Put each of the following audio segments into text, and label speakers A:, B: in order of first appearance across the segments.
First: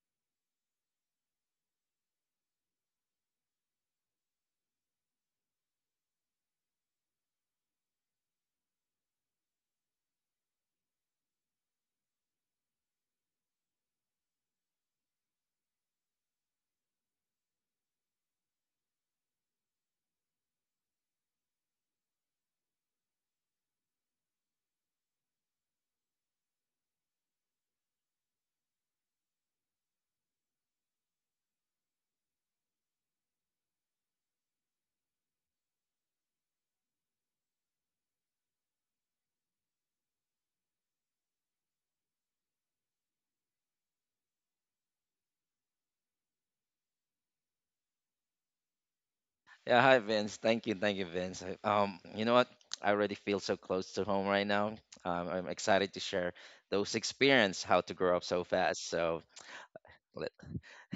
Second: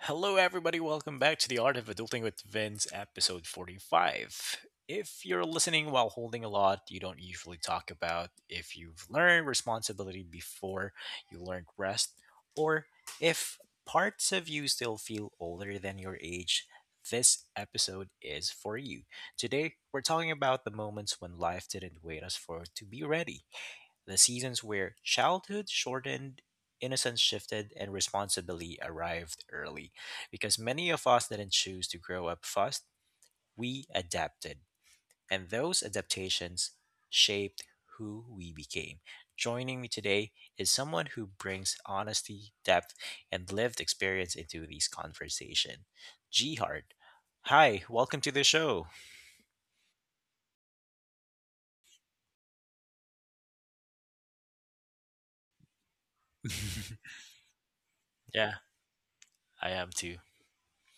A: Hello, everybody. Welcome back to the Art of Adulting with Vince, episode 45. If you're listening while holding a lot you don't usually talk about, if you've learned responsibility before you learned rest, or if parts of you still feel older than your age, this episode is for you. Today, we're talking about the moments when life didn't wait us for to be ready. The seasons where childhood shortened, innocence shifted, and responsibility arrived early. Because many of us didn't choose to grow up fast, we adapted. And those adaptations shaped who we became. Joining me today is someone who brings honesty, depth, and lived experience into these conversation. G. Hi, welcome to the show.
B: Yeah, hi Vince. Thank you, Vince. You know what? I already feel so close to home right now. I'm excited to share those experience how to grow up so
A: Yeah,
B: fast. So
A: I am too.
B: let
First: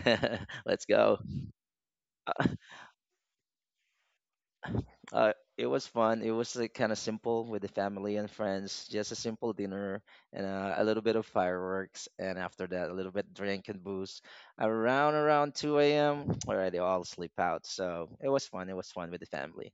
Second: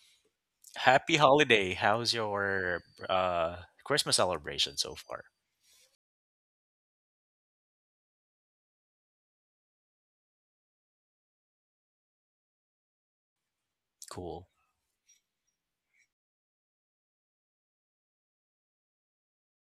B: let's
A: Happy
B: go.
A: holiday. How's your uh Christmas celebration so far?
B: It was fun. It was like, kind of simple with the family and friends. Just a simple dinner and a little bit of fireworks, and after that, a little bit drink and booze.
A: Cool.
B: Around 2 a.m. already all sleep out. So it was fun. It was fun with the family.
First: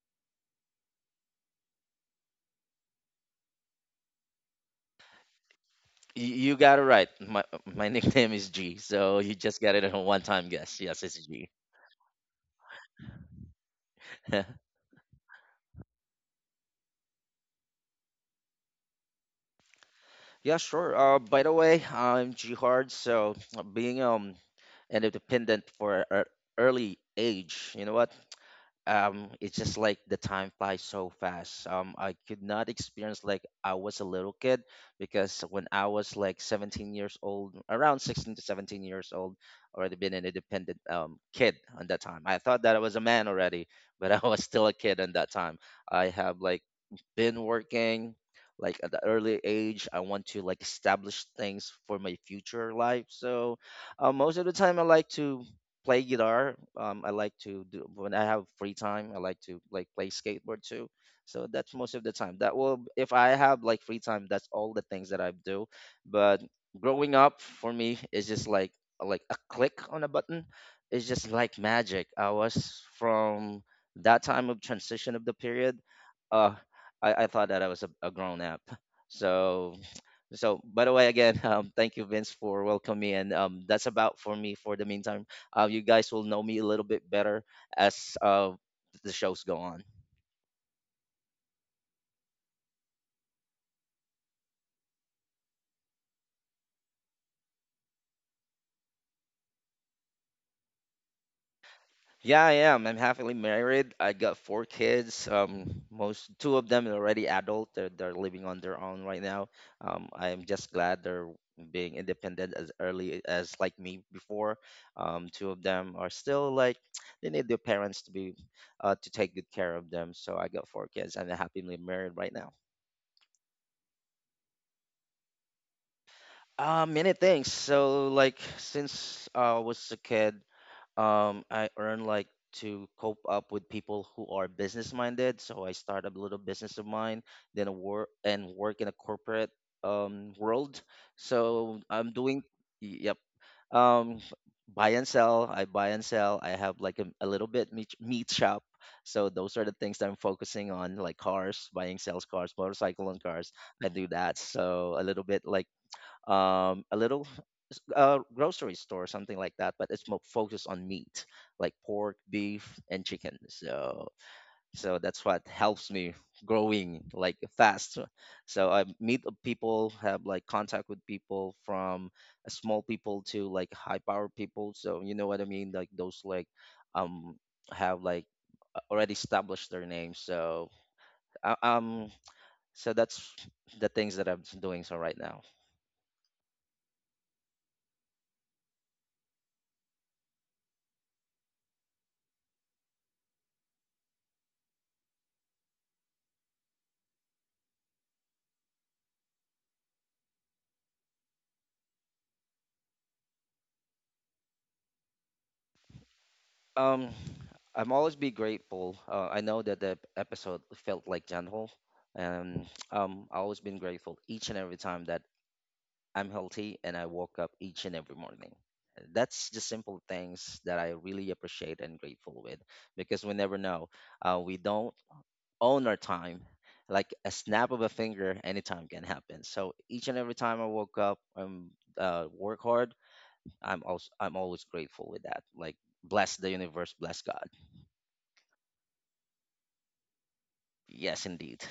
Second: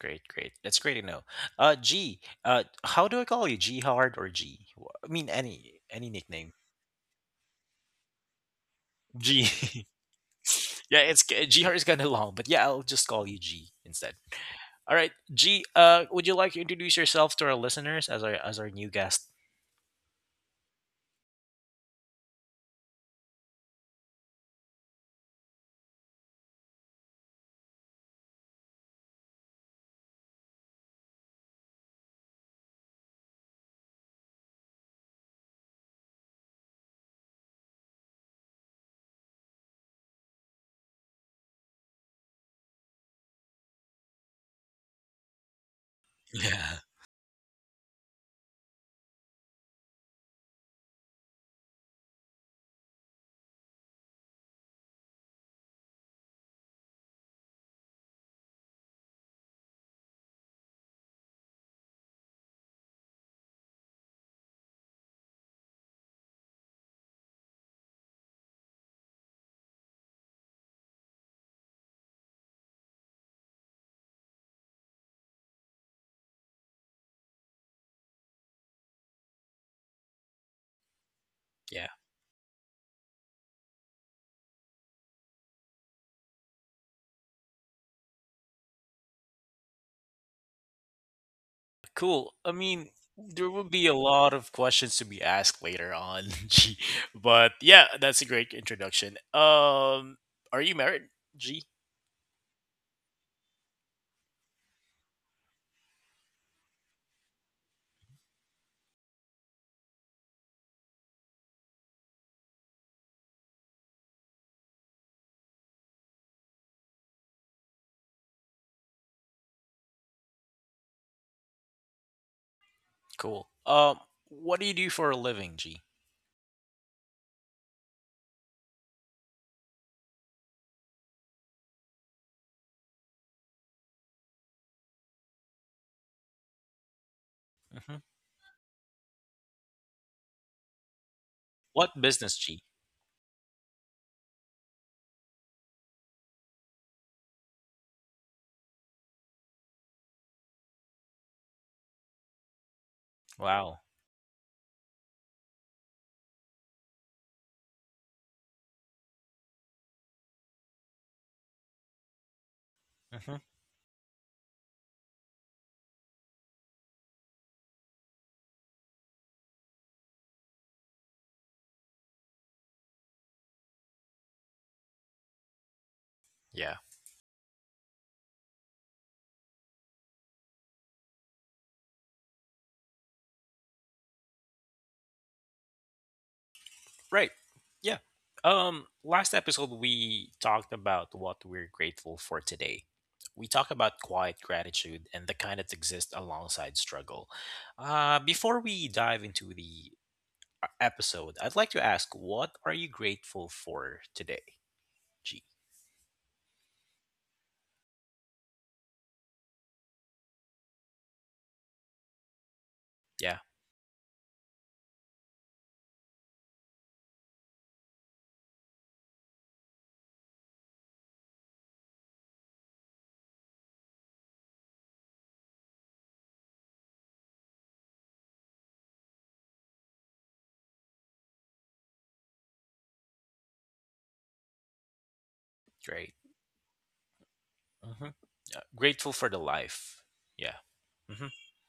A: Great, great. That's great to know. G, how do I call you? G Hard or G? I mean any
B: You,
A: nickname.
B: you got it right. My nickname is G, so you
A: G.
B: just got it in a one-time guess.
A: Yeah,
B: Yes,
A: it's
B: it's G.
A: G Hard is kind of long, but yeah, I'll just call you G instead. All right, G, would you like to introduce yourself to our listeners as our new guest?
B: Yeah, sure. By the way, I'm G hard, so being an independent for an early age, you know what? It's just like the time flies so fast. I could not experience like I was a little kid because when I was like 17 years old, around 16 to 17 years old, already been an independent kid on that time. I thought that I was a man already, but I was still a kid on that time. I have like
A: Yeah.
B: been working, like, at the early age. I want to like establish things for my future life. So most of the time I like to play guitar. I like to do when I have free time. I like to like play skateboard too. So that's most of the time. That will if I have like free time, that's all the things that I do. But growing up for me is just like a click on a button. It's just like magic. I was from that time of transition of the period. Uh, I thought that I was a grown up. So by the way again,
A: Yeah.
B: thank you Vince for welcoming me, and that's about for me for the meantime. You guys will know me a little bit better as the shows go on.
A: Cool. I mean, there will be a lot of questions to be asked later on, G. But yeah, that's a great introduction. Are you married, G?
B: Yeah, I am. I'm happily married. I got four kids. Most two of them are already adult. They're living on their own right now. I am just glad they're being independent as early as like me before. Two of them are still like they need their parents to be to take good care of them. So I got four kids. I'm happily married right now.
A: Cool. What do you do for a living, G?
B: Many things. So like since I was a kid, I earn like to cope up with people who are business minded, so I start a little business of mine, then a
A: Hmm.
B: work and work in a corporate world. So
A: What
B: I'm
A: business,
B: doing
A: G?
B: yep. um Buy and sell. I buy and sell. I have like a little bit meat shop. So those are the things that I'm focusing on, like cars, buying sales cars, motorcycle and cars.
A: Wow.
B: I do that, so a little bit like a little grocery store, something like that. But it's more focused on meat, like pork, beef, and
A: Hmm.
B: chicken. So that's what helps me growing like fast. So I meet the people, have like contact with people from small people to like high power people. So you know what I mean, like those like
A: Yeah.
B: um have like already established their name. So uh, um so that's the things that I'm doing so right now.
A: Right. Yeah. Last episode we talked about what we're grateful for today. We talk about quiet gratitude and the kind that exists alongside struggle. Before we dive into the our episode, I'd like to ask, what are you grateful for today, G?
B: Um, I'm always be grateful. I know that the episode felt like gentle, and I
A: Yeah,
B: always been grateful each and every time that I'm healthy and I woke up each and every morning. That's the simple things that I really appreciate and grateful with, because we never know. We don't own our time. Like a snap of a finger, anytime can happen. So each and every time I woke up, work hard. I'm always grateful with that. Like
A: great.
B: bless the universe, bless God.
A: Hmm. Grateful for the life. Yeah.
B: Yes,
A: Hmm.
B: indeed.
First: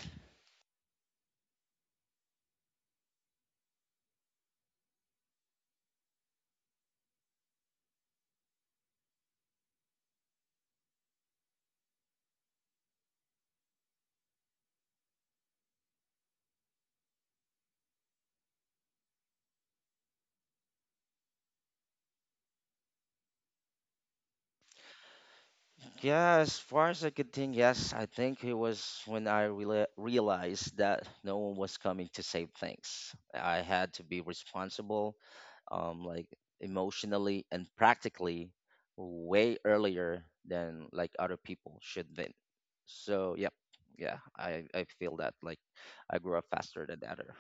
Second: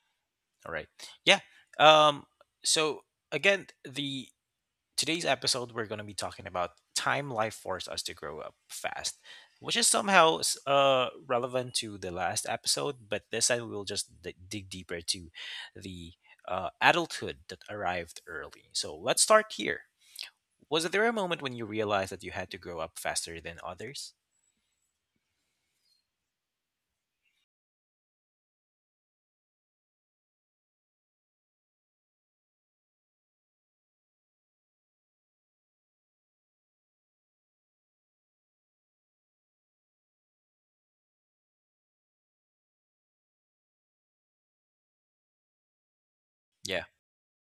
A: All right. Yeah. Um. So again, the today's episode we're going to be talking about time life forced us to grow up fast, which is somehow relevant to the last episode, but this I will just dig deeper to the adulthood that arrived early. So let's start here. Was there a moment when you realized that you had to grow up faster than others?
B: Yeah, as far as I could think, yes, I think it was when I realized that no one was coming to save things. I had to be responsible, like emotionally and practically, way earlier than like other people should be. So, yep, yeah, I feel that like I grew up
A: Yeah.
B: faster than the other.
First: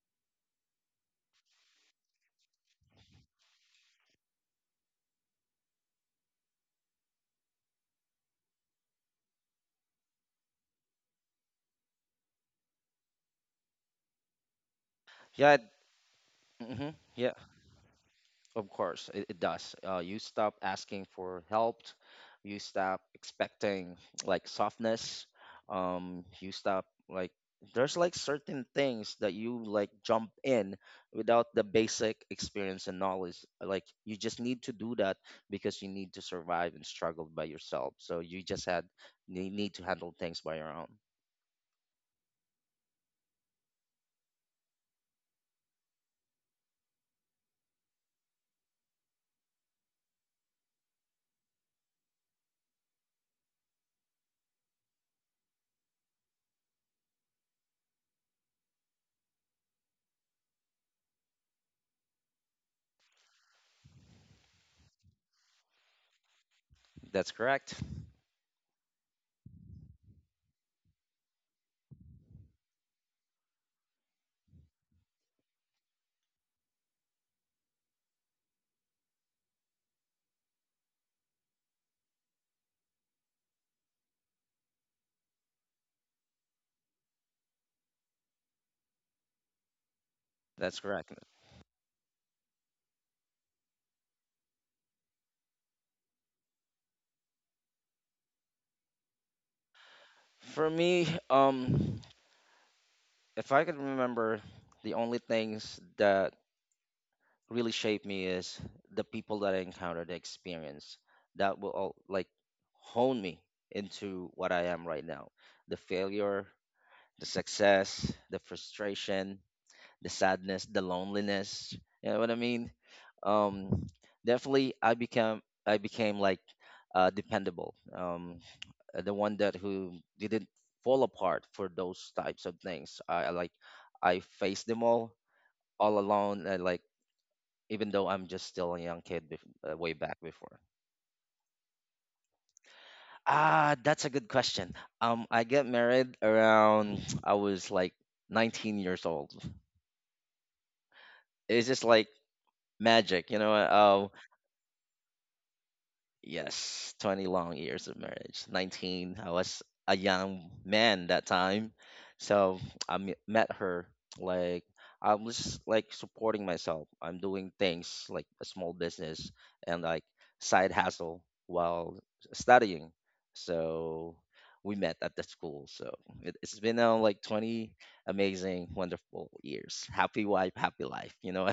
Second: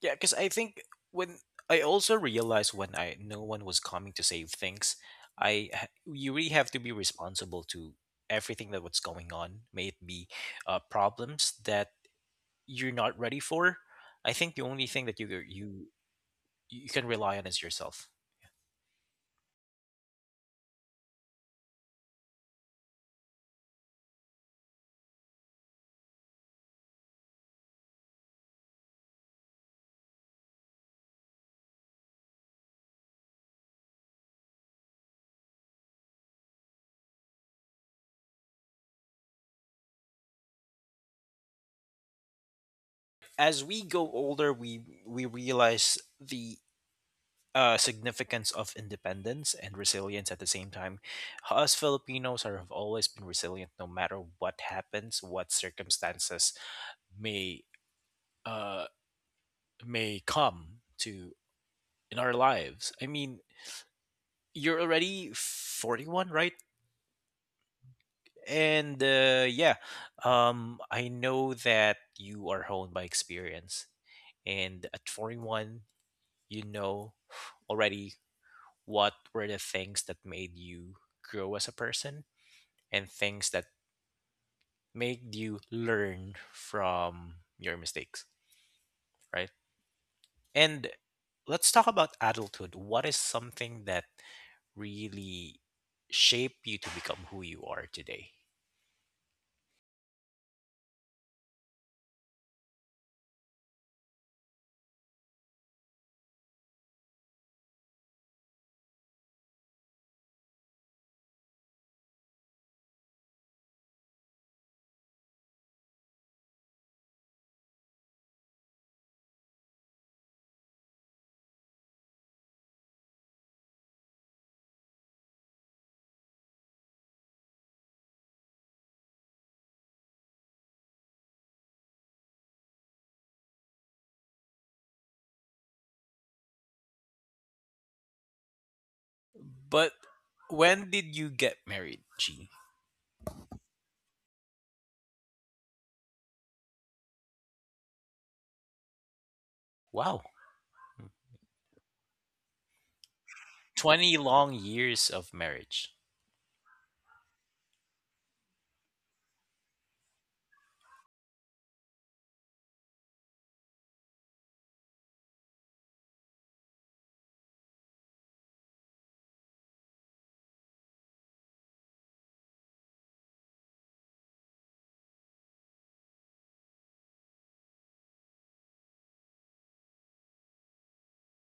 A: Yeah, because I think when I also realized when I no one was coming to save things, you really have to be responsible to everything that what's going on, may it be problems that you're not ready for. I think the only thing that you
B: Yeah,
A: you you
B: mm-hmm,
A: can
B: yeah.
A: rely on is yourself.
B: Of course, it does. You stop asking for help. You stop expecting like softness. You stop like there's like certain things that you like jump in without the basic experience and knowledge. Like you just need to do that because you need to survive and struggle by yourself. So you just had you need to handle things by your own.
A: As we go older, we realize the significance of independence and resilience at the same time. Us Filipinos are, have always been resilient, no matter what happens, what circumstances may uh, may come to in our lives. I mean, you're already 41, right?
B: That's correct.
A: And yeah, I know that you are honed by experience, and at 41, you know already what were the things that made you grow as a person and things that make you learn from your mistakes, right?
B: That's
A: And
B: correct.
A: let's talk about adulthood. What is something that really shape you to become who you are today?
B: For me, if I could remember, the only things that really shaped me is the people that I encountered, the experience that will all, like, hone me into what I am right now. The failure, the success, the frustration, the sadness, the loneliness. You know what I mean? Um, definitely, I became like, dependable. The one that who didn't fall apart for those types of things. I faced them all alone. And, like, even though I'm just still a young kid
A: But
B: way back before?
A: when did you get married, G?
B: Ah, that's a good question. I get married around I was like 19 years old.
A: Wow.
B: It's just like magic, you know.
A: 20 long years of marriage.
B: Yes, 20 long years of marriage. 19, I was a young man that time. So I met her. Like, I'm just like supporting myself. I'm doing things like a small business and like side hustle while studying. So we met at the school. So it's been now like 20 amazing, wonderful years. Happy wife, happy life, you know?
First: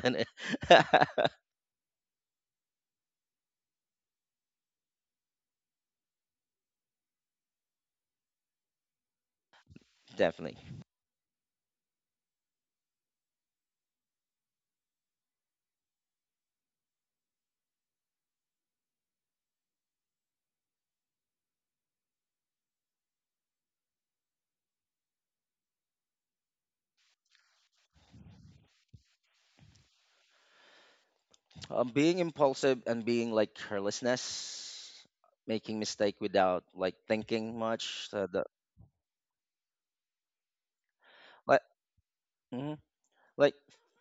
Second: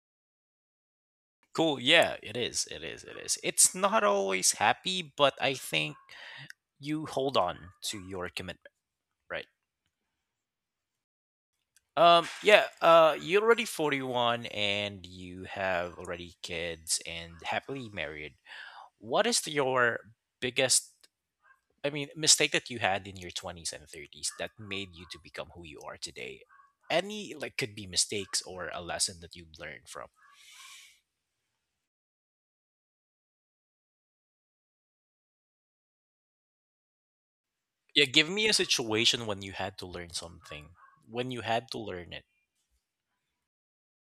A: Cool. Yeah, it is. It is. It is. It's not always happy, but I think you hold on to your commitment, right?
B: Definitely.
A: Yeah, you're already 41 and you have already kids and happily married. What is your biggest, I mean, mistake that you had in your 20s and 30s that made you to become who you are today? Any, like, could be mistakes or a lesson that you've learned from.
B: Being impulsive and being like carelessness, making mistake without like thinking
A: Yeah,
B: much. So
A: give
B: the,
A: me a situation when you had to learn something, when you
B: like,
A: had to learn it.
B: mhm. like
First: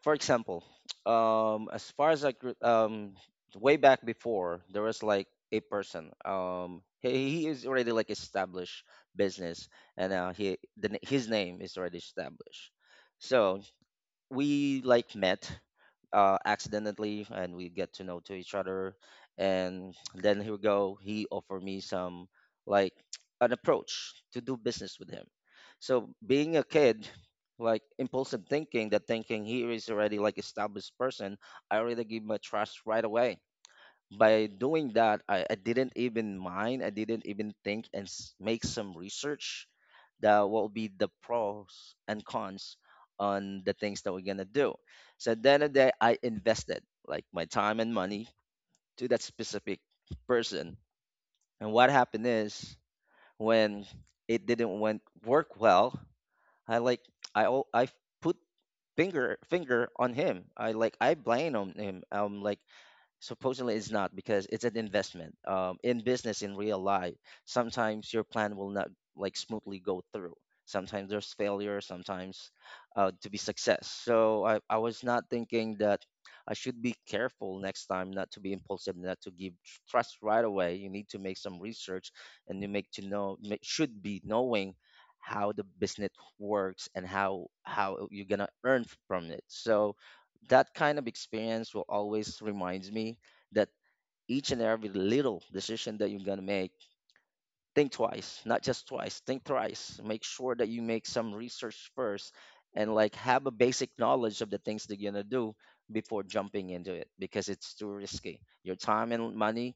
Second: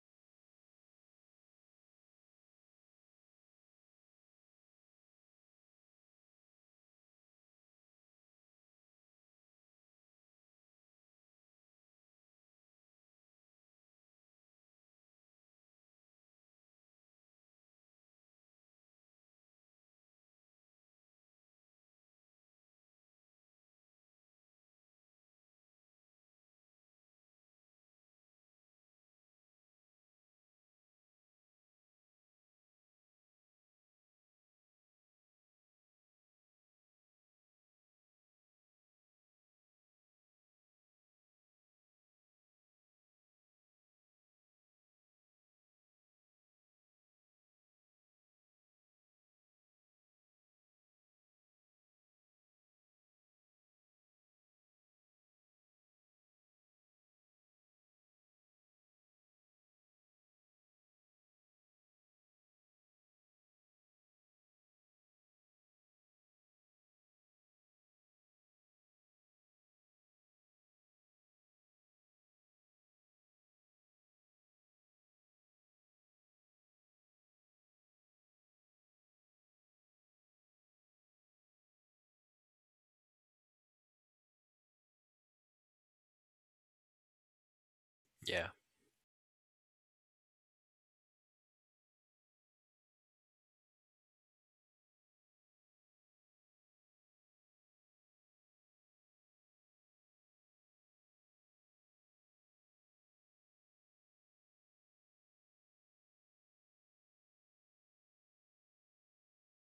B: for example, as far as like way back before, there was like a person. He is already like established business, and his name is already established. So we like met accidentally, and we get to know to each other. And then here we go, he offered me some like an approach to do business with him. So being a kid, like impulsive, thinking that thinking he is already like established person. I already give my trust right away. By doing that, I didn't even mind. I didn't even think and make some research, the what will be the pros and cons on the things that we're gonna do. So at the end of the day, I invested like my time and money to that specific person. And what happened is, when it didn't went work well, I, like, I put finger on him. I, like, I blame on him. I'm like supposedly it's not because it's an investment, in business, in real life sometimes your plan will not like smoothly go through. Sometimes there's failure, sometimes to be success. So I was not thinking that I should be careful next time, not to be impulsive, not to give trust right away. You need to make some research, and you make to know should be knowing how the business works, and how you're gonna
A: Yeah,
B: earn from it. So that kind of experience will always reminds me that each and every little decision that you're gonna make, think twice, not just twice, think thrice. Make sure that you make some research first, and like have a basic knowledge of the things that you're going to do before jumping into it, because it's too risky. Your time and money,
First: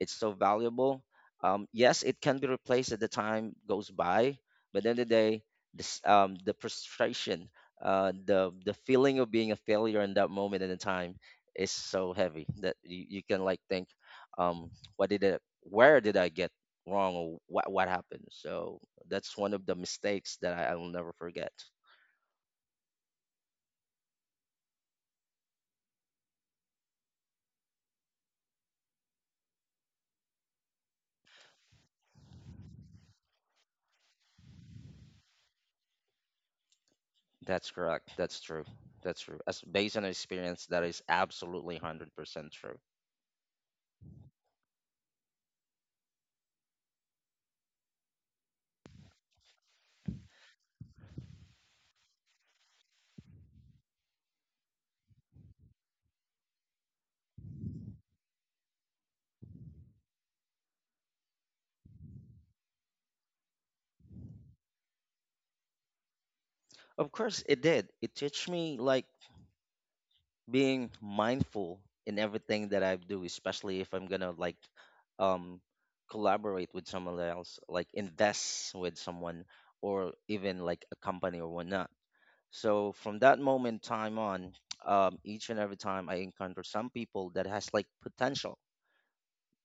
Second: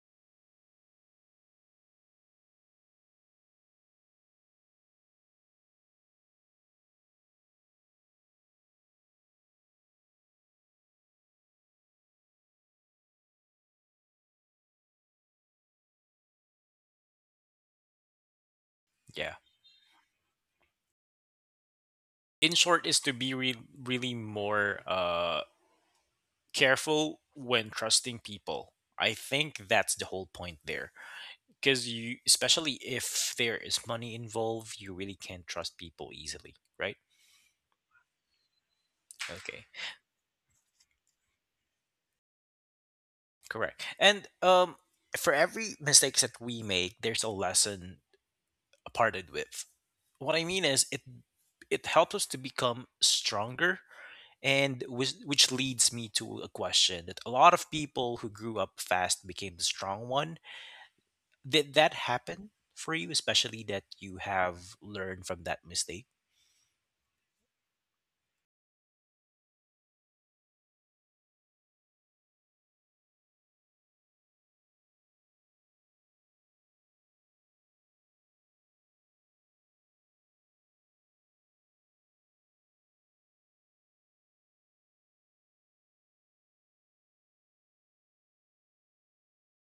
B: it's so valuable. Yes, it can be replaced as the time goes by, but at the end of the day, the frustration, the feeling of being a failure in that moment in the time is so heavy that you can like think, um, what did it where did I get wrong, or what happened. So
A: yeah.
B: that's one of the mistakes that I will never forget.
A: In short, is to be really more, careful when trusting people. I think that's the whole point there. Because you, especially if there is money involved, you really can't trust people easily, right?
B: That's correct. That's true. That's true.
A: Okay,
B: As based on experience, that is absolutely 100% true.
A: correct. And for every mistakes that we make, there's a lesson parted with. What I mean is, it helps us to become stronger, and which leads me to a question that a lot of people who grew up fast became the strong one. Did that happen for you, especially that you have learned from that mistake?
B: Of course, it did. It teach me like being mindful in everything that I do, especially if I'm gonna like um collaborate with someone else, like invest with someone, or even like a company or whatnot. So from that moment time on, each and every time I encounter some people that has like potential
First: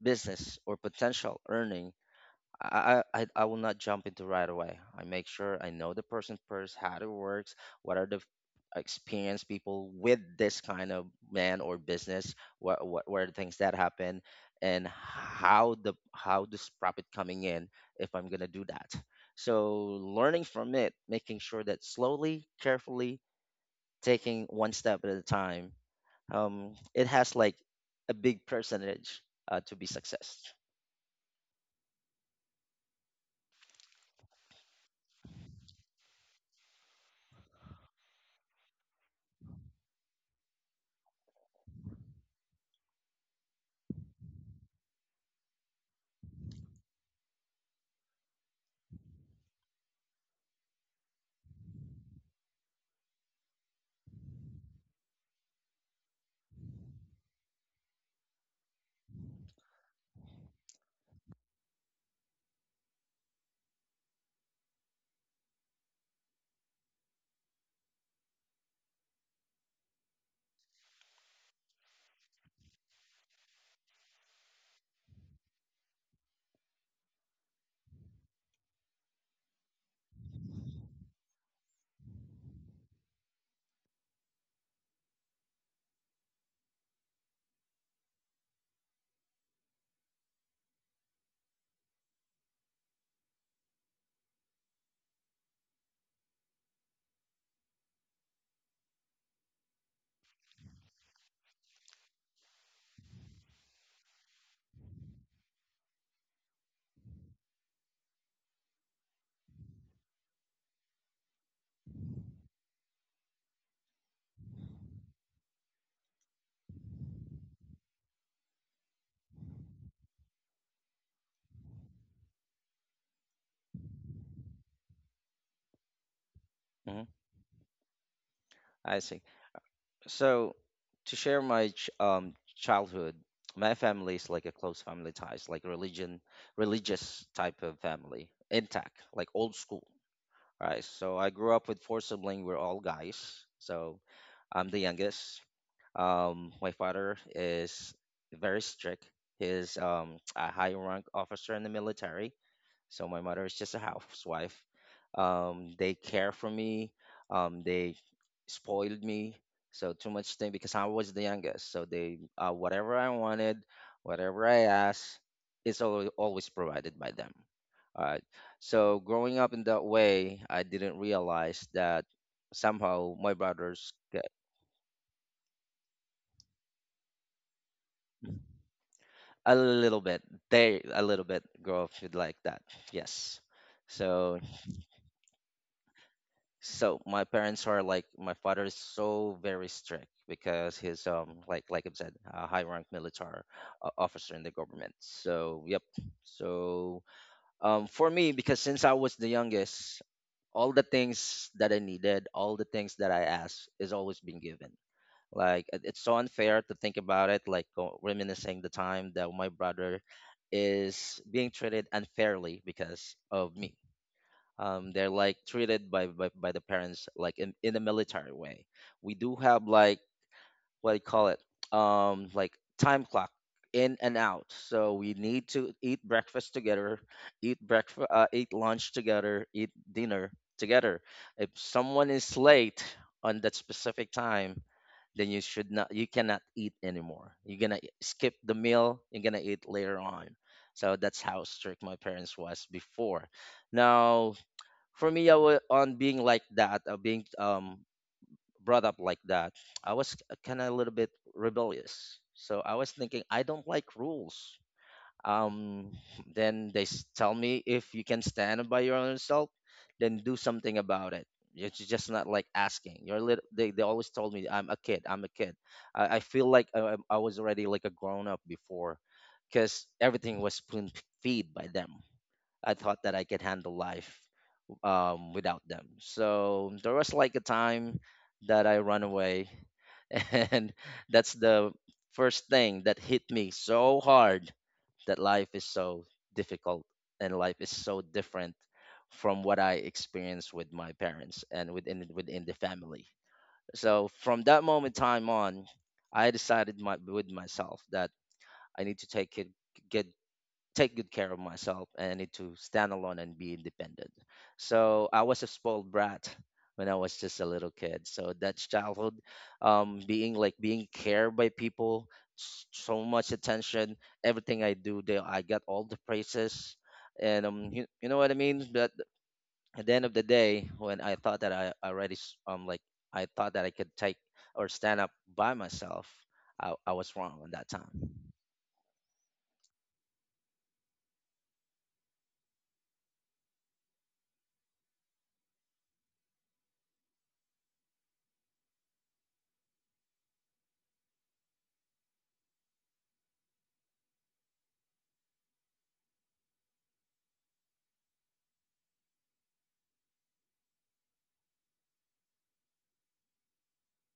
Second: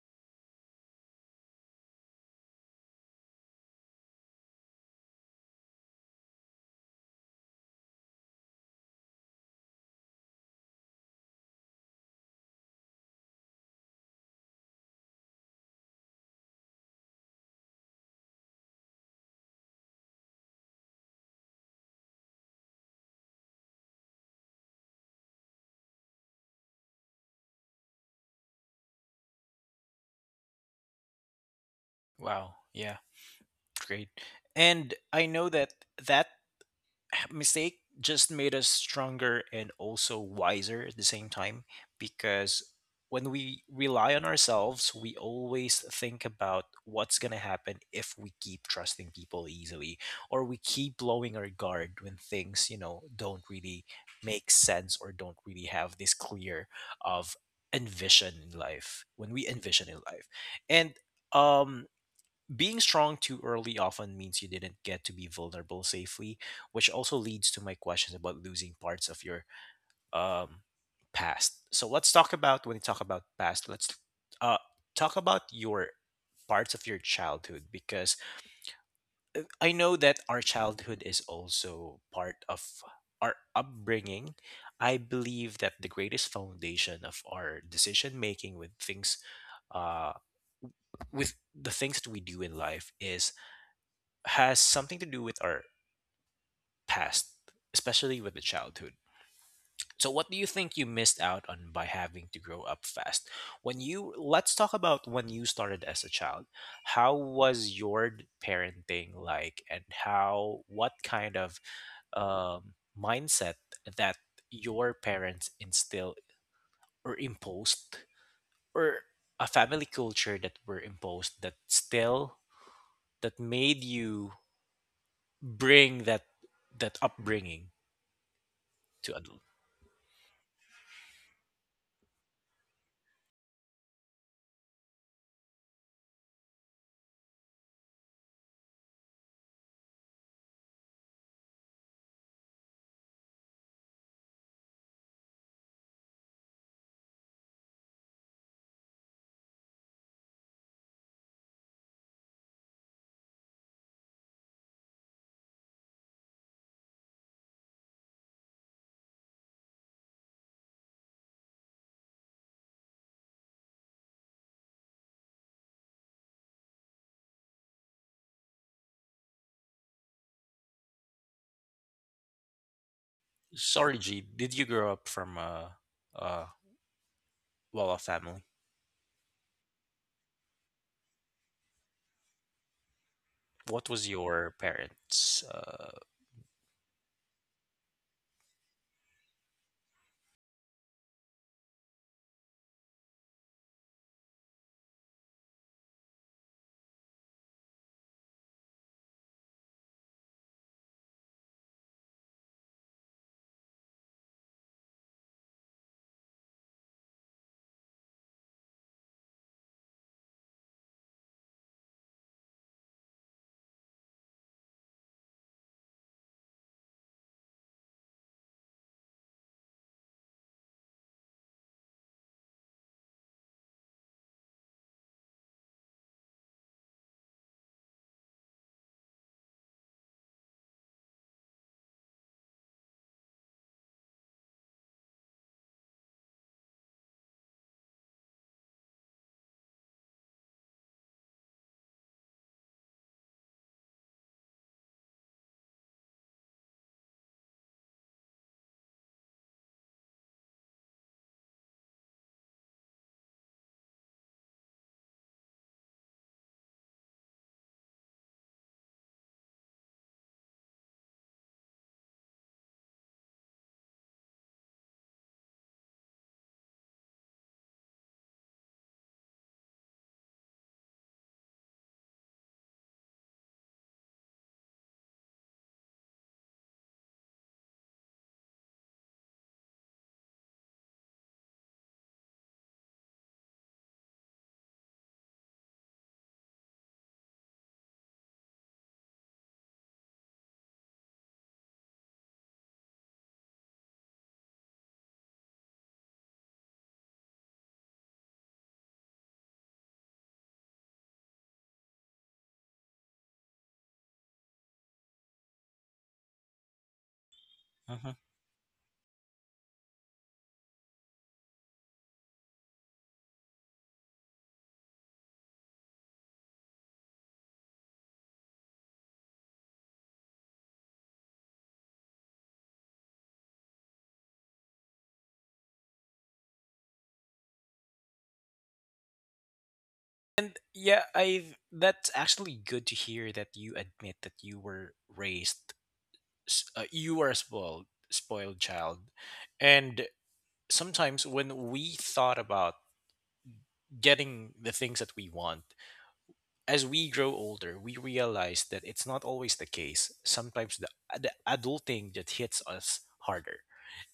B: business or potential earning, I will not jump into right away. I make sure I know the person first, how it works, what are the experienced people with this kind of man or business, what were the things that happen, and how this profit coming in if I'm gonna do that. So learning from it, making sure that slowly, carefully, taking one step at a time, it has like a big percentage to be success.
A: Wow. Yeah. Great. And I know that that mistake just made us stronger and also wiser at the same time, because when we rely on ourselves we always think about what's going to happen if we keep trusting people easily, or we keep blowing our guard when things don't really make sense or don't really have this clear of envision in life when we envision in life. And um being strong too early often means you didn't get to be vulnerable safely, which also leads to my questions about losing parts of your um, past. So let's talk about when we talk about past, let's uh, talk about your parts of your childhood, because I know that our childhood is also part of our upbringing. I believe that the greatest foundation of our decision making uh, with the things that we do in life is has something to do with our past, especially with the childhood. So, what do you think you missed out on by having to grow up fast? When you let's talk about when you started as a child. How was your parenting like, and how what kind of um, mindset that your parents instilled or imposed, or a family culture that were imposed that still that made you bring that
B: hmm
A: upbringing
B: I
A: to
B: see. So to share my childhood, my family is like a close family ties, like religion, religious type of family, intact, like old school. Right. So I grew up with four siblings. We're all guys. So I'm the youngest. My father is very strict. He's a high rank officer in the military. So my mother is just a housewife. They care for me. They spoiled me. So too much thing because I was the youngest. So they whatever I wanted, whatever I asked, it's always provided by them. Uh, so growing up in that way, I didn't realize that somehow my brothers
A: Sorry,
B: get
A: G. Did you grow up from a well-off family?
B: a little bit they a little bit grow up with like that. Yes.
A: What was
B: So
A: your parents?
B: so my parents are like my father is so very strict because he's like I said a high rank military officer in the government. So yep. So for me because since I was the youngest all the things that I needed, all the things that I asked is always been given. Like it's so unfair to think about it, like reminiscing the time that my brother is being treated unfairly because of me. They're like treated by the parents like in a military way. We do have like what do you call it? Like time clock in and out. So we need to eat breakfast together, eat breakfast, eat lunch together, eat dinner together. If someone is late on that specific time, then you should not you cannot eat anymore. You're gonna skip the meal. You're gonna eat later on. So that's how strict my parents was before. Now for me, I was on being like that, being brought up like that. I was kind of a little bit rebellious, so I was thinking I don't like rules. um then they tell me if you can stand by your own self, then do something about it. It's just not like asking. You're lit They always told me I'm a kid, I'm a kid. I feel like I was already like a grown up before because everything was spoon feed by them. I thought that I could handle life without them. So there was like a time that I run away and that's the first thing that hit me so hard, that life is so difficult and life is so different from what I experienced with my parents and within the family. So from that moment time on, I decided with myself that I need to good take good care of myself and I need to stand alone and be independent. So I was a spoiled brat when I was just a little kid.
A: Mhm.
B: So that's childhood, being like being cared by people, so much attention. Everything I do, they I got all the praises, and you know what I mean. But at the end of the day, when I thought that I already s- like I thought that I could take or stand up by myself, I was wrong on that time.
A: And yeah, I. That's actually good to hear that you admit that you were raised. You were a spoiled, spoiled child, and sometimes when we thought about getting the things that we want, as we grow older we realize that it's not always the case. Sometimes the adulting that hits us harder,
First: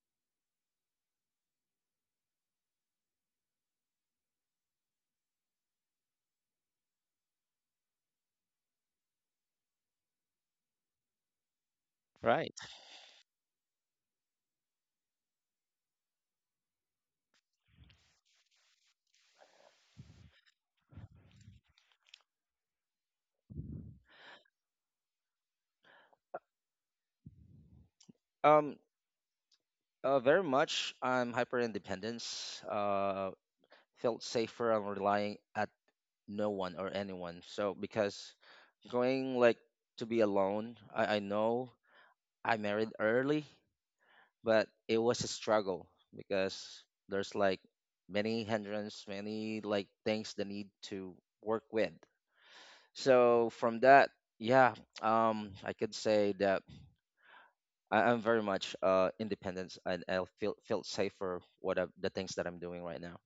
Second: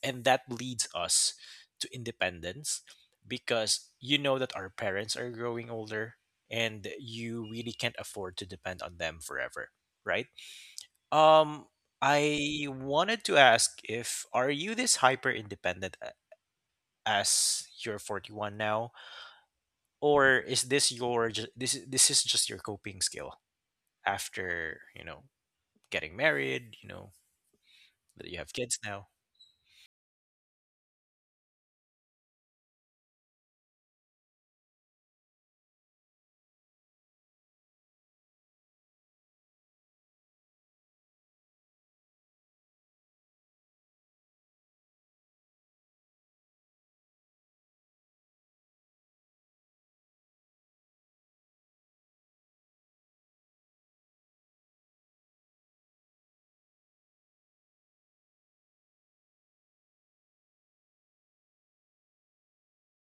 A: and that leads us to independence, because you know that our parents are growing older and you really can't afford to depend on them forever, right? um
B: Right.
A: I wanted to ask if are you this hyper independent as you're 41 now, or is this your ju- this is just your coping skill after getting married, you know that you have
B: Um.
A: kids now.
B: Very much. I'm hyper independence. Felt safer on relying at no one or anyone. So because going like to be alone, I know I married early, but it was a struggle because there's like many hindrance, many like things that need to work with. So from that, yeah, I could say that I'm very much independent and I feel safer what the things that I'm doing right now.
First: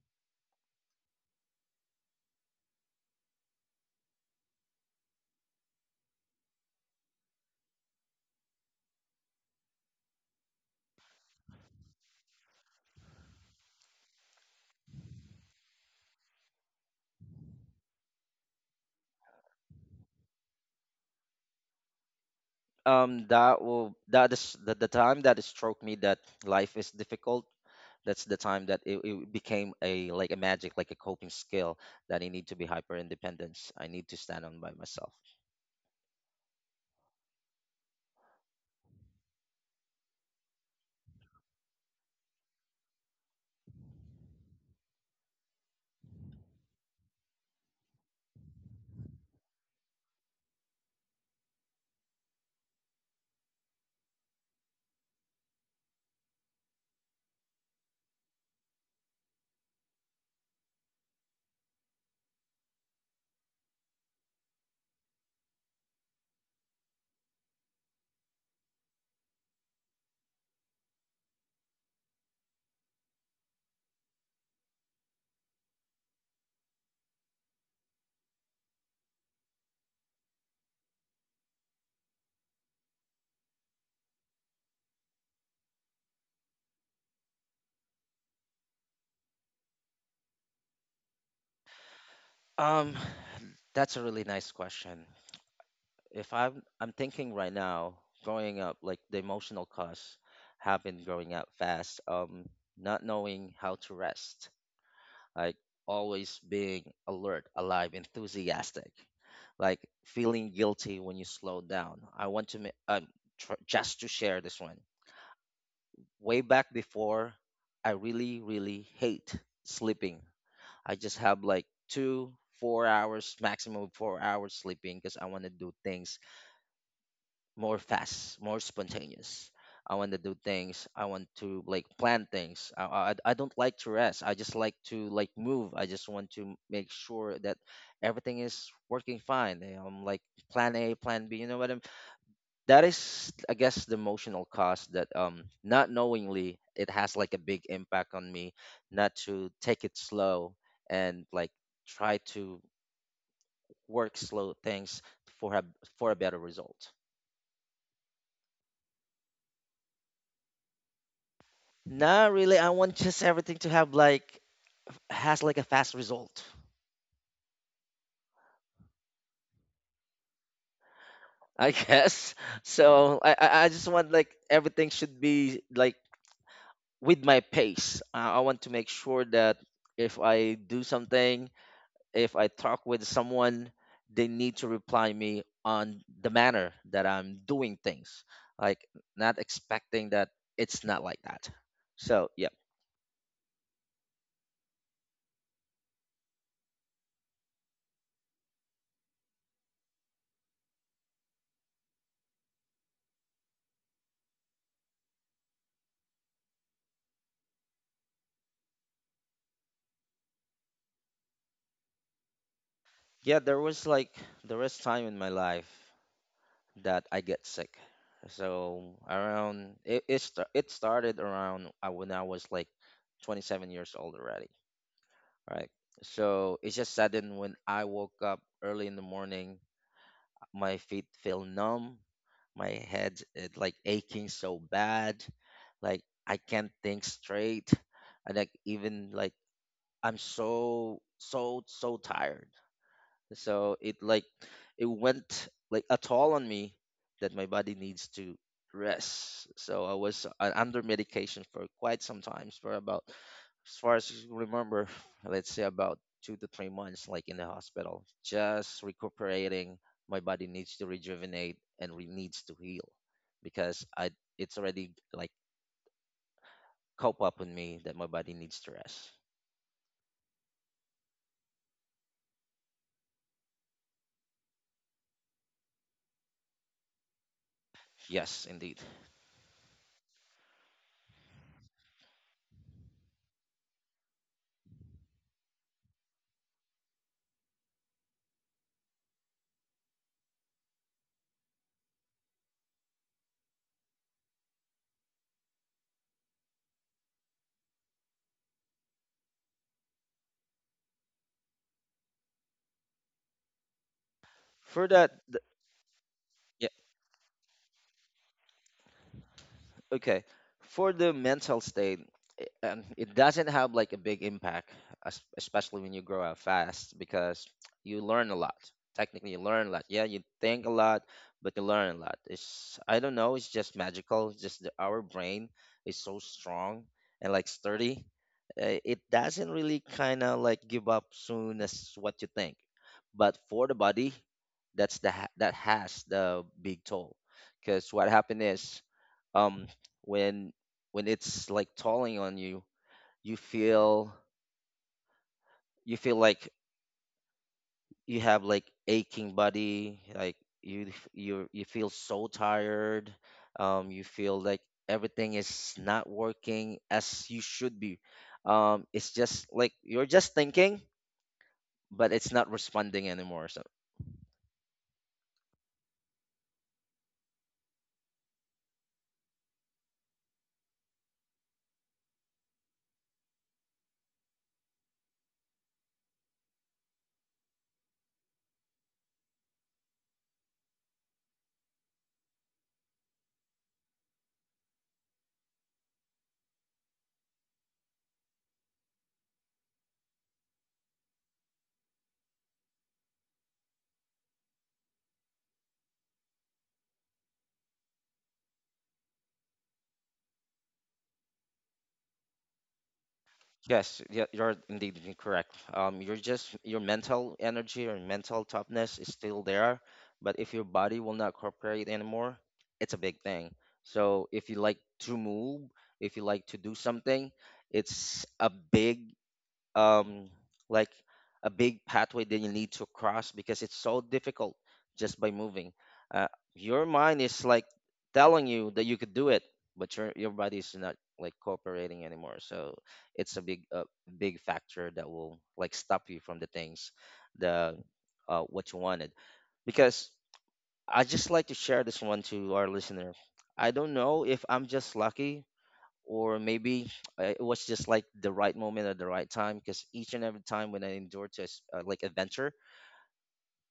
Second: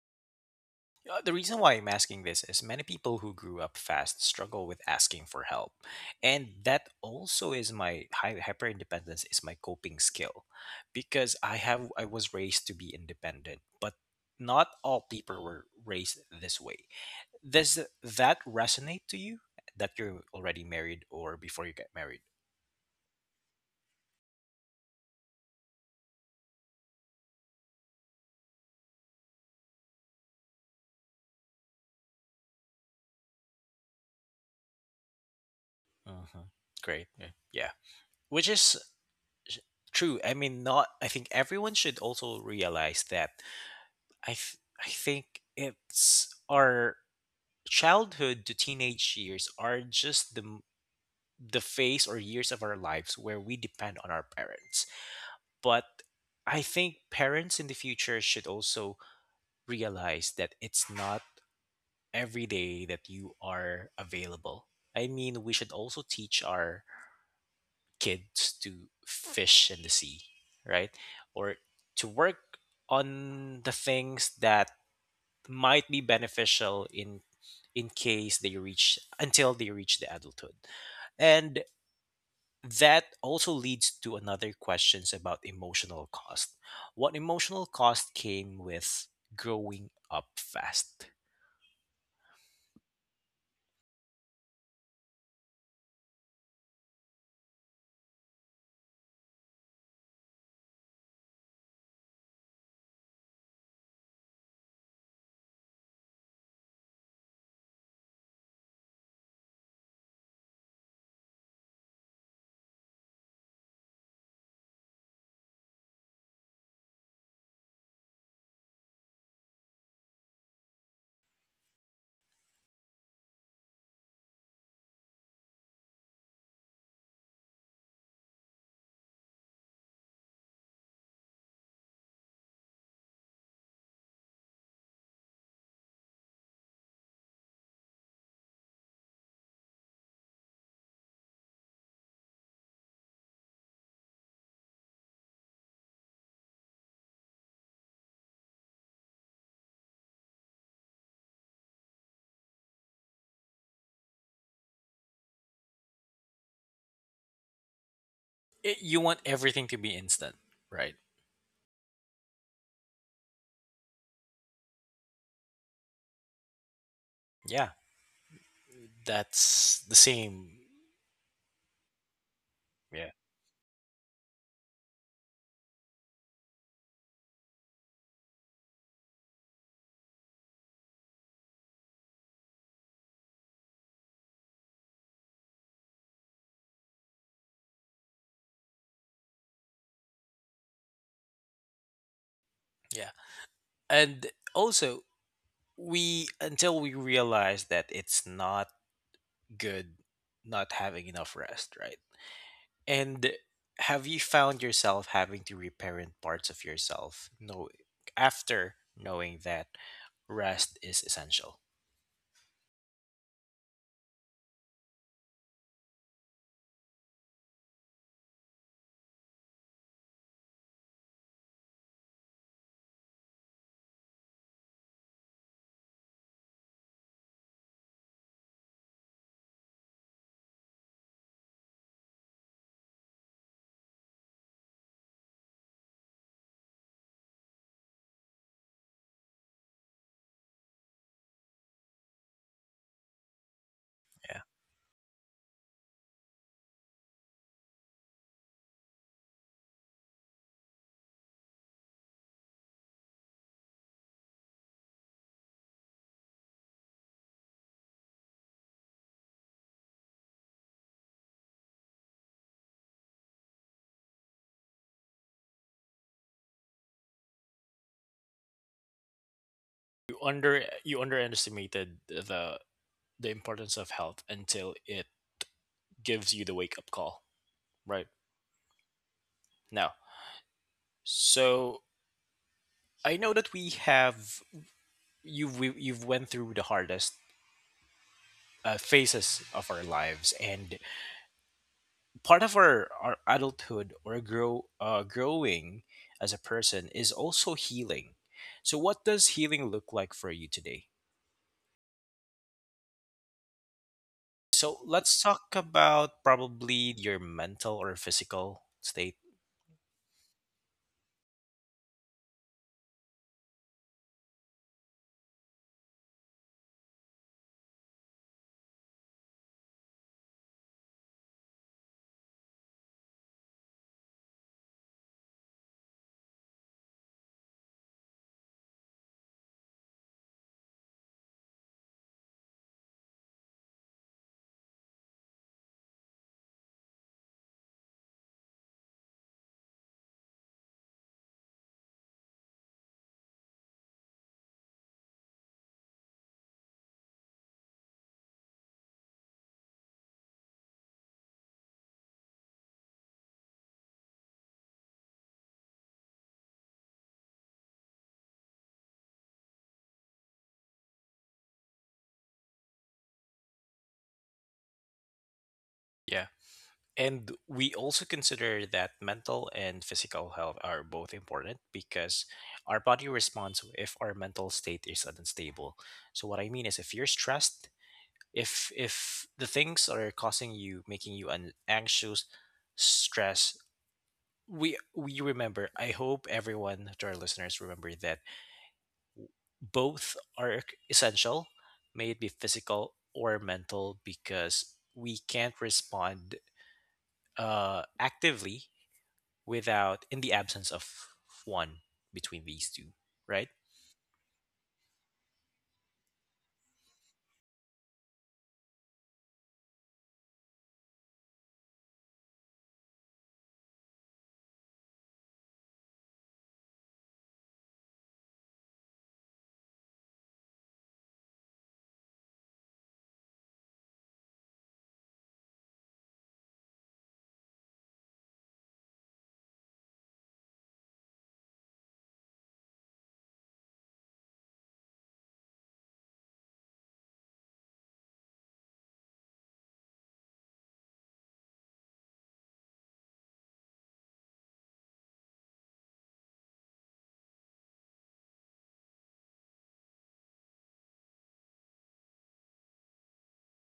A: The reason why I'm asking this is many people who grew up fast struggle with asking for help. And that also is my hyper independence is my coping skill, because I was raised to be independent, but not all people were raised this way. Does that resonate to you that you're already married or before you get married?
B: That is the time that it struck me that life is difficult. That's the time that it became a like a magic like a coping skill that I need to be hyper independence. I need to stand on by myself.
A: Mhm. Great. Yeah. Yeah. Which is sh- true. I mean, not I think everyone should also realize that I think it's our childhood to teenage years are just the phase or years of our lives where we depend on our parents. But I think parents in the future should also realize that it's not every day that you are available. I mean, we should also teach our kids to fish in the sea, right? Or to work on the things that might be beneficial in case they reach until they reach the adulthood. And that also leads to another questions about emotional cost. What emotional cost came with growing up fast?
B: um that's a really nice question. If I'm I'm thinking right now, growing up, like the emotional costs have been growing up fast. Not knowing how to rest, like always being alert, alive, enthusiastic, like feeling guilty when you slow down. I want to just to share this one. Way back before, I really, really hate sleeping. I just have like two, 4 hours, maximum 4 hours sleeping because I want to do things more fast, more spontaneous. I want to do things. I want to like plan things. I don't like to rest. I just like to like move. I just want to make sure that everything is working fine. You know, I'm like plan A, plan B. You know what I That is I guess the emotional cost that not knowingly it has like a big impact on me, not to take it slow and like try to work slow things for a better result.
A: You want everything to be instant, right?
B: Not really. I want just everything to have like has like a fast result,
A: Yeah, that's the same.
B: I guess.
A: Yeah.
B: I just want like everything should be like with my pace. I want to make sure that if I do something, if I talk with someone, they need to reply me on the manner that I'm doing things, like not expecting that. It's not like that. So yeah.
A: Yeah. And also, we until we realize that it's not good not having enough rest, right? And have you found yourself having to reparent parts of yourself no after knowing that rest is essential?
B: Yeah, there was like there was time in my life that I get sick. So around it it, sta- it started around when I was like 27 years old already, right? So it's just sudden when I woke up early in the morning. My feet feel numb. My head it like aching so bad. Like I can't think straight. And like even like I'm so so so tired, so it like
A: Yeah.
B: it went like a toll on me, that my body needs to rest. So I was under medication for quite some times for about, as far as I remember, let's say about 2 to 3 months like in the hospital just recuperating. My body needs to rejuvenate and needs to heal because I it's already like cope up with me that my body needs to rest.
A: You underestimated the importance of health until it gives you the wake up call right
B: Yes, indeed.
A: now. So I know that we have you we, you've went through the hardest phases of our lives, and part of our adulthood or growing as a person is also healing. So what does healing look like for you today? So
B: For that,
A: let's
B: yeah.
A: talk about probably your mental or physical state.
B: Okay, for the mental state, it doesn't have like a big impact, especially when you grow up fast because you learn a lot. Technically, you learn a lot. Yeah, you think a lot, but you learn a lot. It's I don't know. It's just magical. It's just our brain is so strong and like sturdy. It doesn't really kind of like give up soon as what you think. But for the body, that's the that has the big toll because what happened is. um when when it's like tolling on you, you feel you feel like you have like aching body. Like you you feel so tired. You feel like everything is not working as you should be. It's just like you're just thinking, but it's not responding anymore. So
A: Yeah. And we also consider that mental and physical health are both important, because our body responds if our mental state is unstable. So what I mean is, if you're stressed, if the things that are causing you making you an anxious stress. We remember, I hope everyone to our listeners remember that both are essential, may it be physical or mental, because we can't respond actively without in the absence of one between these two, right?
B: yes, yeah, you're indeed correct. You're just Your mental energy or mental toughness is still there, but if your body will not cooperate anymore, it's a big thing. So if you like to move, if you like to do something, it's a big um like a big pathway that you need to cross because it's so difficult just by moving. Uh, your mind is like telling you that you could do it, but your body is not like cooperating anymore. So it's a big factor that will like stop you from the things the what you wanted. Because I just like to share this one to our listener. I don't know if I'm just lucky or maybe it was just like the right moment at the right time, because each and every time when I endured to like adventure,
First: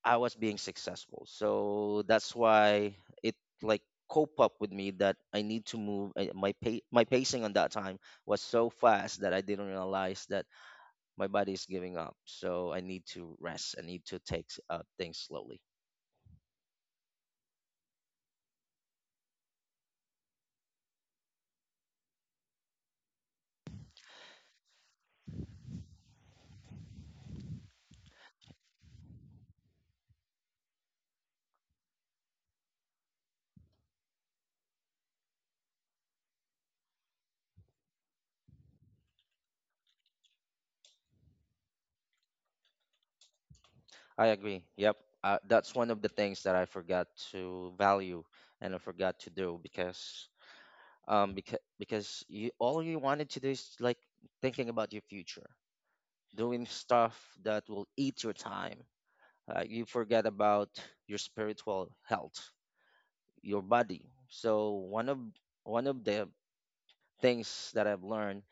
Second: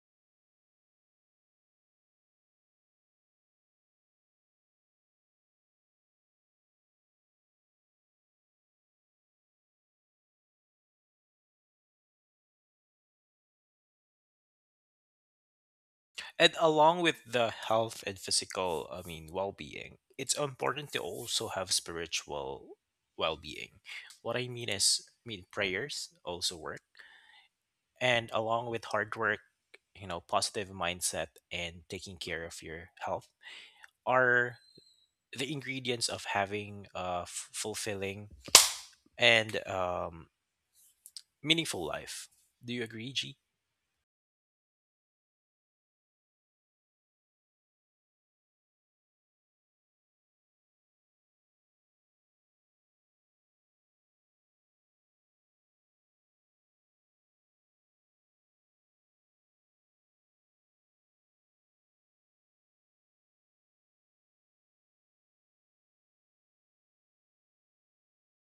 B: I was being successful. So that's why it like cope up with me that I need to move. My my pacing on that time was so fast that I didn't realize that my body is giving up. So I need to rest. I need to take things slowly.
A: And along with the health and physical, I mean, well-being, it's important to also have spiritual well-being. What I mean is, prayers also work, and along with hard work, positive mindset and taking care of your health are the ingredients of having a fulfilling and meaningful life. Do you agree, G?
B: I agree. Yep. That's one of the things that I forgot to value and I forgot to do because you all you wanted to do is like thinking about your future, doing stuff that will eat your time. You forget about your spiritual health, your body. So one of the things that I've learned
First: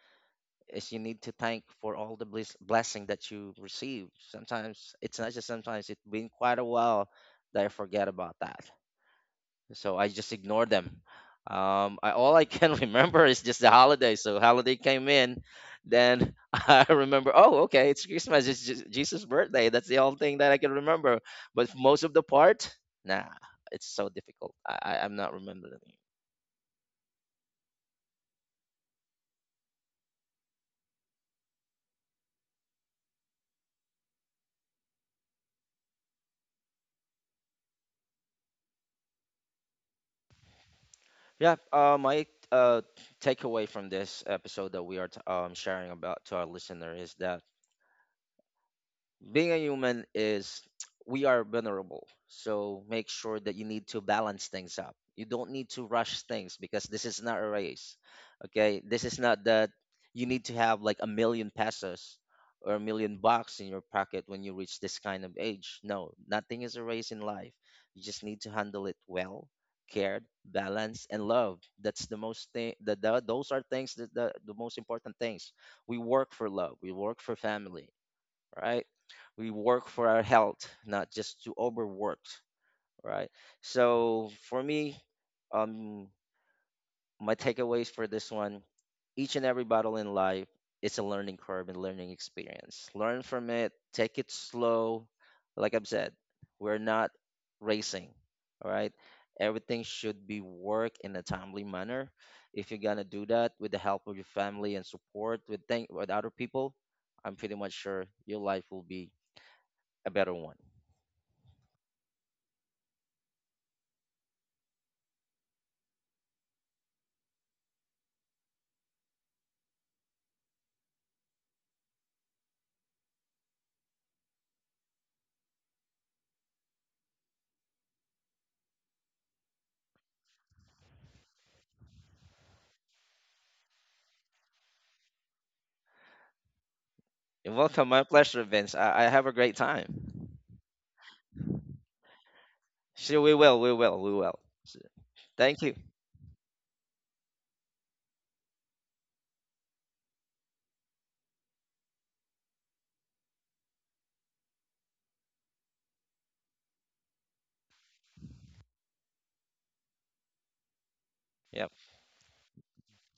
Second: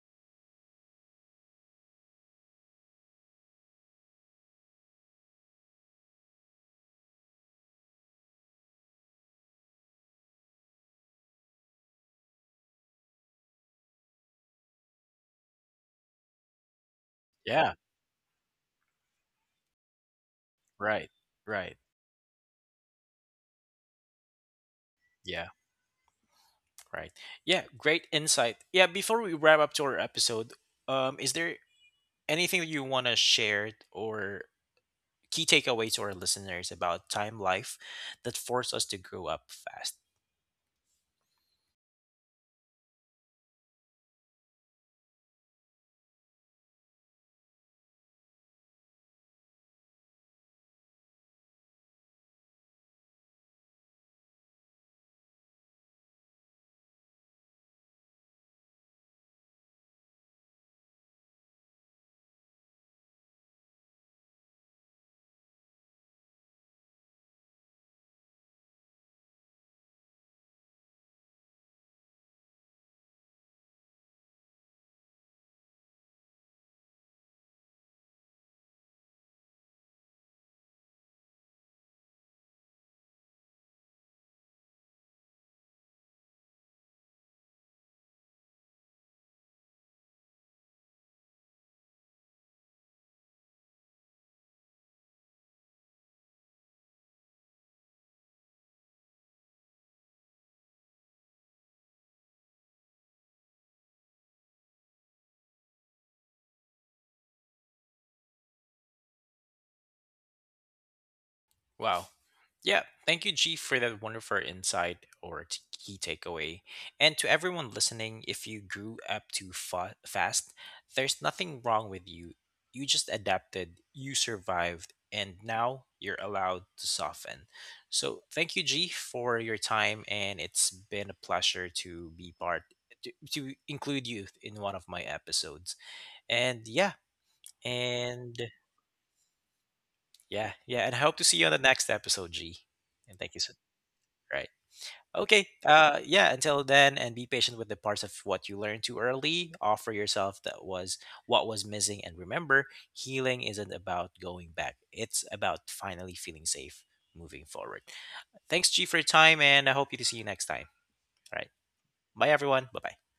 B: is you need to thank for all blessing that you receive. Sometimes it's not just sometimes it's been quite a while that I forget about that. So I just ignored them. All I can remember is just the holiday. So holiday came in, then I remember, oh,
A: Yeah.
B: okay, it's Christmas, it's just Jesus' birthday. That's the only thing that I can
A: Right.
B: remember. But
A: Right.
B: most of the part, nah, it's so difficult. I'm not
A: Yeah.
B: remembering.
A: Right. Yeah, great insight. Yeah, before we wrap up to our episode, is there anything that you want to share or key takeaway to our listeners about time life that forced us to grow up fast?
B: Yeah, my uh, takeaway from this episode that we are sharing about to our listener is that being a human is we are vulnerable. So make sure that you need to balance things up. You don't need to rush things because this is not a race. Okay, this is not that you need to have like a million pesos or a million bucks in your pocket when you reach this kind of age. No, nothing is a race in life. You just need to handle it well, cared, balanced, and love. That's the most thing that those are things that the most important things. We work for love, we work for family, right? We work for our health, not just to overwork, right? So for me, um, my takeaways for this one, each and every battle in life is a learning curve and learning experience. Learn from it, take it slow. Like I've said, we're not racing, all right? Everything should be worked in a timely manner. If you're gonna do that with the help of your family and support with thank with other people, I'm pretty much sure your life will be a better one.
A: Wow. Yeah. Thank you, G, for that wonderful insight or key takeaway. And to everyone listening, if you grew up too fast, there's nothing wrong with you. You just adapted, you survived, and now you're allowed to soften. So thank you, G, for your time. And it's been a pleasure to be part, to include you in one of my episodes. And yeah.
B: And welcome, my
A: And
B: pleasure, Vince. I have a great time.
A: yeah. Yeah. And I hope to see you on the next episode, G. And
B: Sure,
A: thank
B: we
A: you so.
B: will, we will.
A: Right. Okay.
B: Thank you.
A: Yeah. Until then, and be patient with the parts of what you learned too early. Offer yourself that was what was missing, and remember, healing isn't about going back. It's about finally feeling safe moving forward. Thanks, G, for your time, and I hope you to see you next time. All right.
B: Yeah.
A: Bye, everyone. Bye bye.